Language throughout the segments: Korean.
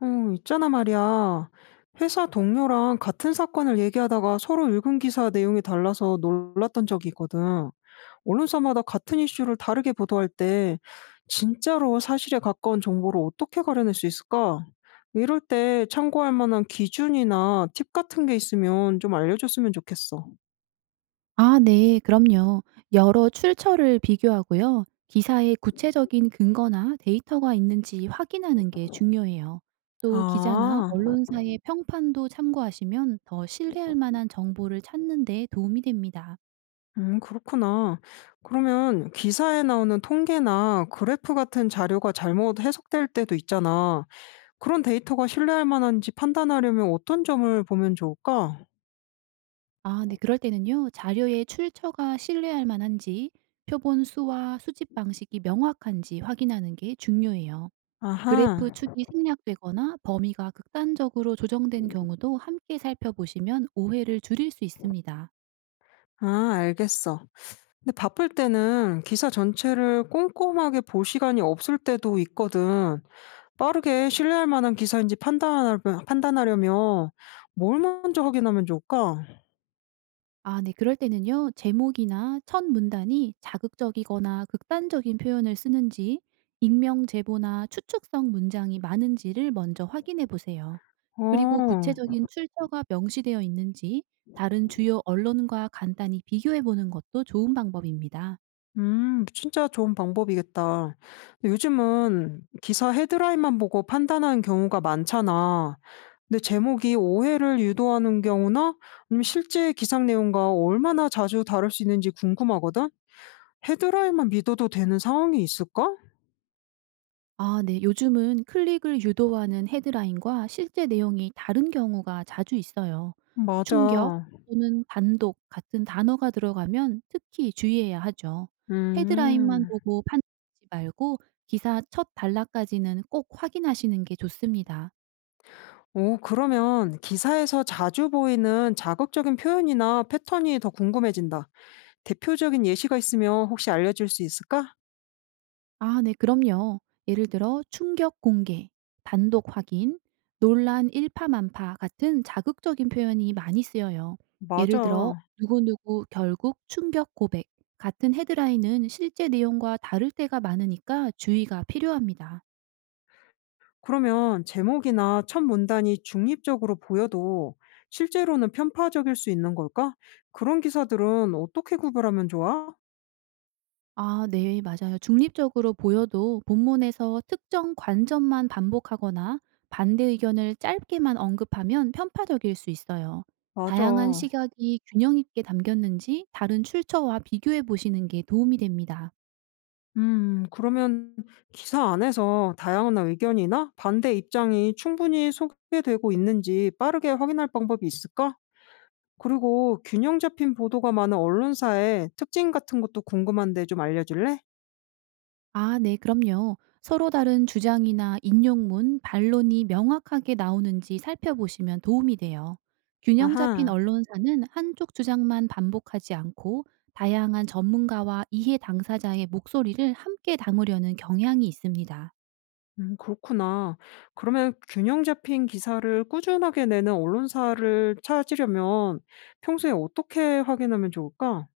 어, 있잖아 말이야. 회사 동료랑 같은 사건을 얘기하다가 서로 읽은 기사 내용이 달라서 놀랐던 적이 있거든. 언론사마다 같은 이슈를 다르게 보도할 때 진짜로 사실에 가까운 정보를 어떻게 가려낼 수 있을까? 이럴 때 참고할 만한 기준이나 팁 같은 게 있으면 좀 알려줬으면 좋겠어. 아 네. 그럼요. 여러 출처를 비교하고요. 기사에 구체적인 근거나 데이터가 있는지 확인하는 게 중요해요. 또 기자나 아. 언론사의 평판도 참고하시면 더 신뢰할 만한 정보를 찾는 데 도움이 됩니다. 그렇구나. 그러면 기사에 나오는 통계나 그래프 같은 자료가 잘못 해석될 때도 있잖아. 그런 데이터가 신뢰할 만한지 판단하려면 어떤 점을 보면 좋을까? 아 네. 그럴 때는요. 자료의 출처가 신뢰할 만한지 표본 수와 수집 방식이 명확한지 확인하는 게 중요해요. 그래프 아하, 축이 생략되거나 범위가 극단적으로 조정된 경우도 함께 살펴보시면 오해를 줄일 수 있습니다. 아, 알겠어. 근데 바쁠 때는 기사 전체를 꼼꼼하게 볼 시간이 없을 때도 있거든. 빠르게 신뢰할 만한 기사인지 판단하려면 뭘 먼저 확인하면 좋을까? 아, 네. 그럴 때는요, 제목이나 첫 문단이 자극적이거나 극단적인 표현을 쓰는지, 익명 제보나 추측성 문장이 많은지를 먼저 확인해 보세요. 그리고 어. 구체적인 출처가 명시되어 있는지, 다른 주요 언론과 간단히 비교해 보는 것도 좋은 방법입니다. 진짜 좋은 방법이겠다. 근데 요즘은 기사 헤드라인만 보고 판단하는 경우가 많잖아. 근데 제목이 오해를 유도하는 경우나 아니면 실제 기상 내용과 얼마나 자주 다를 수 있는지 궁금하거든? 헤드라인만 믿어도 되는 상황이 있을까? 아 네. 요즘은 클릭을 유도하는 헤드라인과 실제 내용이 다른 경우가 자주 있어요. 충격 맞아. 또는 단독 같은 단어가 들어가면 특히 주의해야 하죠. 헤드라인만 음. 보고 판단하지 말고 기사 첫 단락까지는 꼭 확인하시는 게 좋습니다. 오, 그러면 기사에서 자주 보이는 자극적인 표현이나 패턴이 더 궁금해진다. 대표적인 예시가 있으면 혹시 알려줄 수 있을까? 아 네 그럼요. 예를 들어 충격 공개, 단독 확인, 논란 일파만파 같은 자극적인 표현이 많이 쓰여요. 예를 들어 맞아. "누구누구 결국 충격 고백" 같은 헤드라인은 실제 내용과 다를 때가 많으니까 주의가 필요합니다. 그러면 제목이나 첫 문단이 중립적으로 보여도 실제로는 편파적일 수 있는 걸까? 그런 기사들은 어떻게 구별하면 좋아? 아 네. 맞아요. 중립적으로 보여도 본문에서 특정 관점만 반복하거나 반대 의견을 짧게만 언급하면 편파적일 수 있어요. 다양한 맞아. 시각이 균형 있게 담겼는지 다른 출처와 비교해 보시는 게 도움이 됩니다. 그러면 기사 안에서 다양한 의견이나 반대 입장이 충분히 소개되고 있는지 빠르게 확인할 방법이 있을까? 그리고 균형 잡힌 보도가 많은 언론사의 특징 같은 것도 궁금한데 좀 알려줄래? 아, 네, 그럼요. 서로 다른 주장이나 인용문, 반론이 명확하게 나오는지 살펴보시면 도움이 돼요. 균형 잡힌 아하. 언론사는 한쪽 주장만 반복하지 않고 다양한 전문가와 이해 당사자의 목소리를 함께 담으려는 경향이 있습니다. 그렇구나. 그러면 균형 잡힌 기사를 꾸준하게 내는 언론사를 찾으려면 평소에 어떻게 확인하면 좋을까?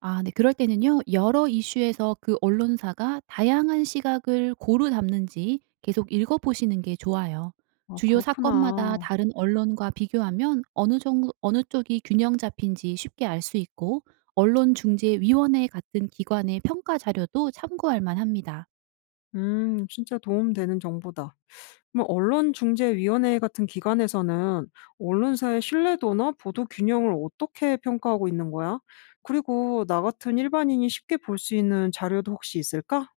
아 네. 그럴 때는요. 여러 이슈에서 그 언론사가 다양한 시각을 고루 담는지 계속 읽어 보시는 게 좋아요. 아 주요 사건마다 그렇구나. 다른 언론과 비교하면 어느 정도 어느 쪽이 균형 잡힌지 쉽게 알 수 있고 언론중재위원회 같은 기관의 평가 자료도 참고할 만합니다. 진짜 도움되는 정보다. 그럼 언론중재위원회 같은 기관에서는 언론사의 신뢰도나 보도 균형을 어떻게 평가하고 있는 거야? 그리고 나 같은 일반인이 쉽게 볼 수 있는 자료도 혹시 있을까?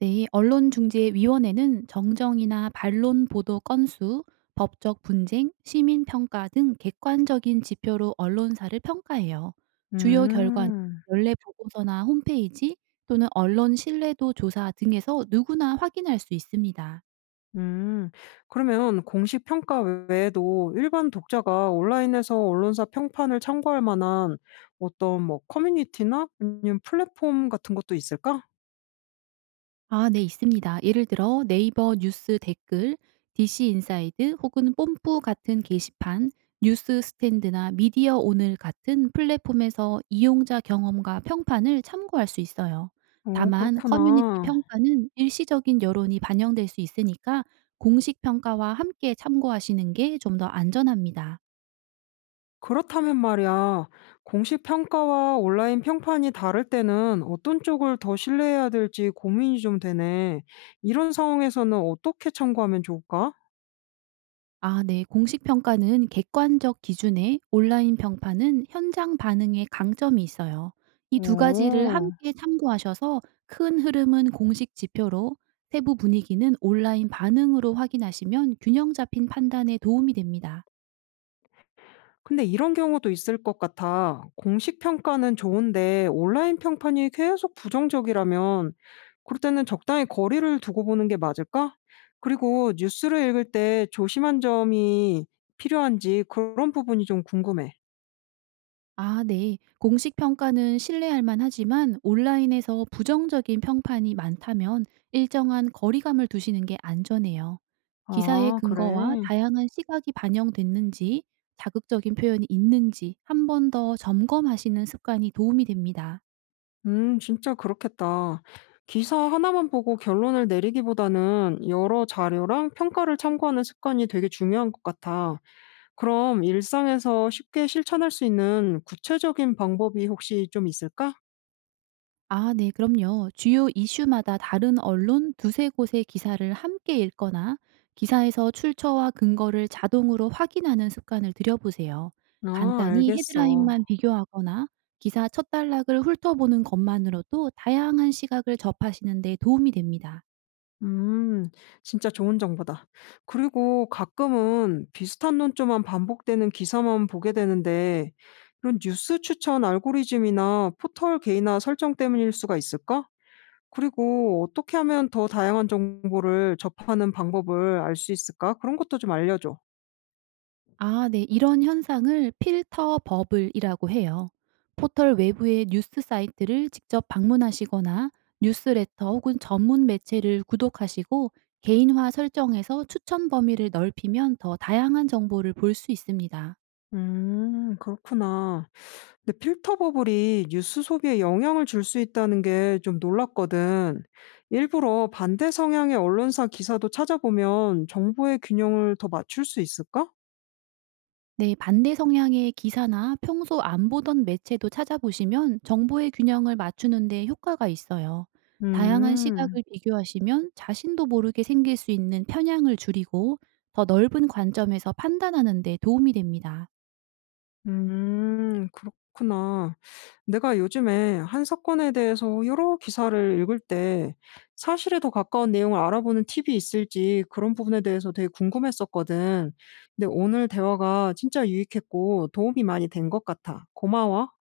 네, 언론중재위원회는 정정이나 반론 보도 건수, 법적 분쟁, 시민 평가 등 객관적인 지표로 언론사를 평가해요. 주요 결과는 음. 연례 보고서나 홈페이지 또는 언론 신뢰도 조사 등에서 누구나 확인할 수 있습니다. 음. 그러면 공식 평가 외에도 일반 독자가 온라인에서 언론사 평판을 참고할 만한 어떤 뭐 커뮤니티나 아니면 플랫폼 같은 것도 있을까? 아 네 있습니다. 예를 들어 네이버 뉴스 댓글, 디 c 인사이드 혹은 뽐뿌 같은 게시판, 뉴스 스탠드나 미디어 오늘 같은 플랫폼에서 이용자 경험과 평판을 참고할 수 있어요. 어, 다만 커뮤니티 그렇구나. 평가는 일시적인 여론이 반영될 수 있으니까 공식 평가와 함께 참고하시는 게 좀 더 안전합니다. 그렇다면 말이야. 공식 평가와 온라인 평판이 다를 때는 어떤 쪽을 더 신뢰해야 될지 고민이 좀 되네. 이런 상황에서는 어떻게 참고하면 좋을까? 아 네. 공식 평가는 객관적 기준에 온라인 평판은 현장 반응에 강점이 있어요. 이 두 가지를 어. 함께 참고하셔서 큰 흐름은 공식 지표로 세부 분위기는 온라인 반응으로 확인하시면 균형 잡힌 판단에 도움이 됩니다. 근데 이런 경우도 있을 것 같아. 공식 평가는 좋은데 온라인 평판이 계속 부정적이라면 그럴 때는 적당히 거리를 두고 보는 게 맞을까? 그리고 뉴스를 읽을 때 조심한 점이 필요한지 그런 부분이 좀 궁금해. 아 네. 공식 평가는 신뢰할 만하지만 온라인에서 부정적인 평판이 많다면 일정한 거리감을 두시는 게 안전해요. 기사의 아, 근거와 그래. 다양한 시각이 반영됐는지, 자극적인 표현이 있는지 한 번 더 점검하시는 습관이 도움이 됩니다. 진짜 그렇겠다. 기사 하나만 보고 결론을 내리기보다는 여러 자료랑 평가를 참고하는 습관이 되게 중요한 것 같아. 그럼 일상에서 쉽게 실천할 수 있는 구체적인 방법이 혹시 좀 있을까? 아 네 그럼요. 주요 이슈마다 다른 언론 두세 곳의 기사를 함께 읽거나 기사에서 출처와 근거를 자동으로 확인하는 습관을 들여보세요. 아, 간단히 알겠어. 헤드라인만 비교하거나 기사 첫 단락을 훑어보는 것만으로도 다양한 시각을 접하시는 데 도움이 됩니다. 음, 진짜 좋은 정보다. 그리고 가끔은 비슷한 논조만 반복되는 기사만 보게 되는데, 이런 뉴스 추천 알고리즘이나 포털 개인화 설정 때문일 수가 있을까? 그리고 어떻게 하면 더 다양한 정보를 접하는 방법을 알 수 있을까? 그런 것도 좀 알려줘. 아 네. 이런 현상을 필터 버블이라고 해요. 포털 외부의 뉴스 사이트를 직접 방문하시거나 뉴스레터 혹은 전문 매체를 구독하시고 개인화 설정에서 추천 범위를 넓히면 더 다양한 정보를 볼 수 있습니다. 그렇구나. 근데 필터 버블이 뉴스 소비에 영향을 줄 수 있다는 게 좀 놀랐거든. 일부러 반대 성향의 언론사 기사도 찾아보면 정보의 균형을 더 맞출 수 있을까? 네, 반대 성향의 기사나 평소 안 보던 매체도 찾아보시면 정보의 균형을 맞추는 데 효과가 있어요. 다양한 음, 시각을 비교하시면 자신도 모르게 생길 수 있는 편향을 줄이고 더 넓은 관점에서 판단하는 데 도움이 됩니다. 그렇구나. 내가 요즘에 한 사건에 대해서 여러 기사를 읽을 때 사실에 더 가까운 내용을 알아보는 팁이 있을지 그런 부분에 대해서 되게 궁금했었거든. 근데 오늘 대화가 진짜 유익했고 도움이 많이 된 것 같아. 고마워.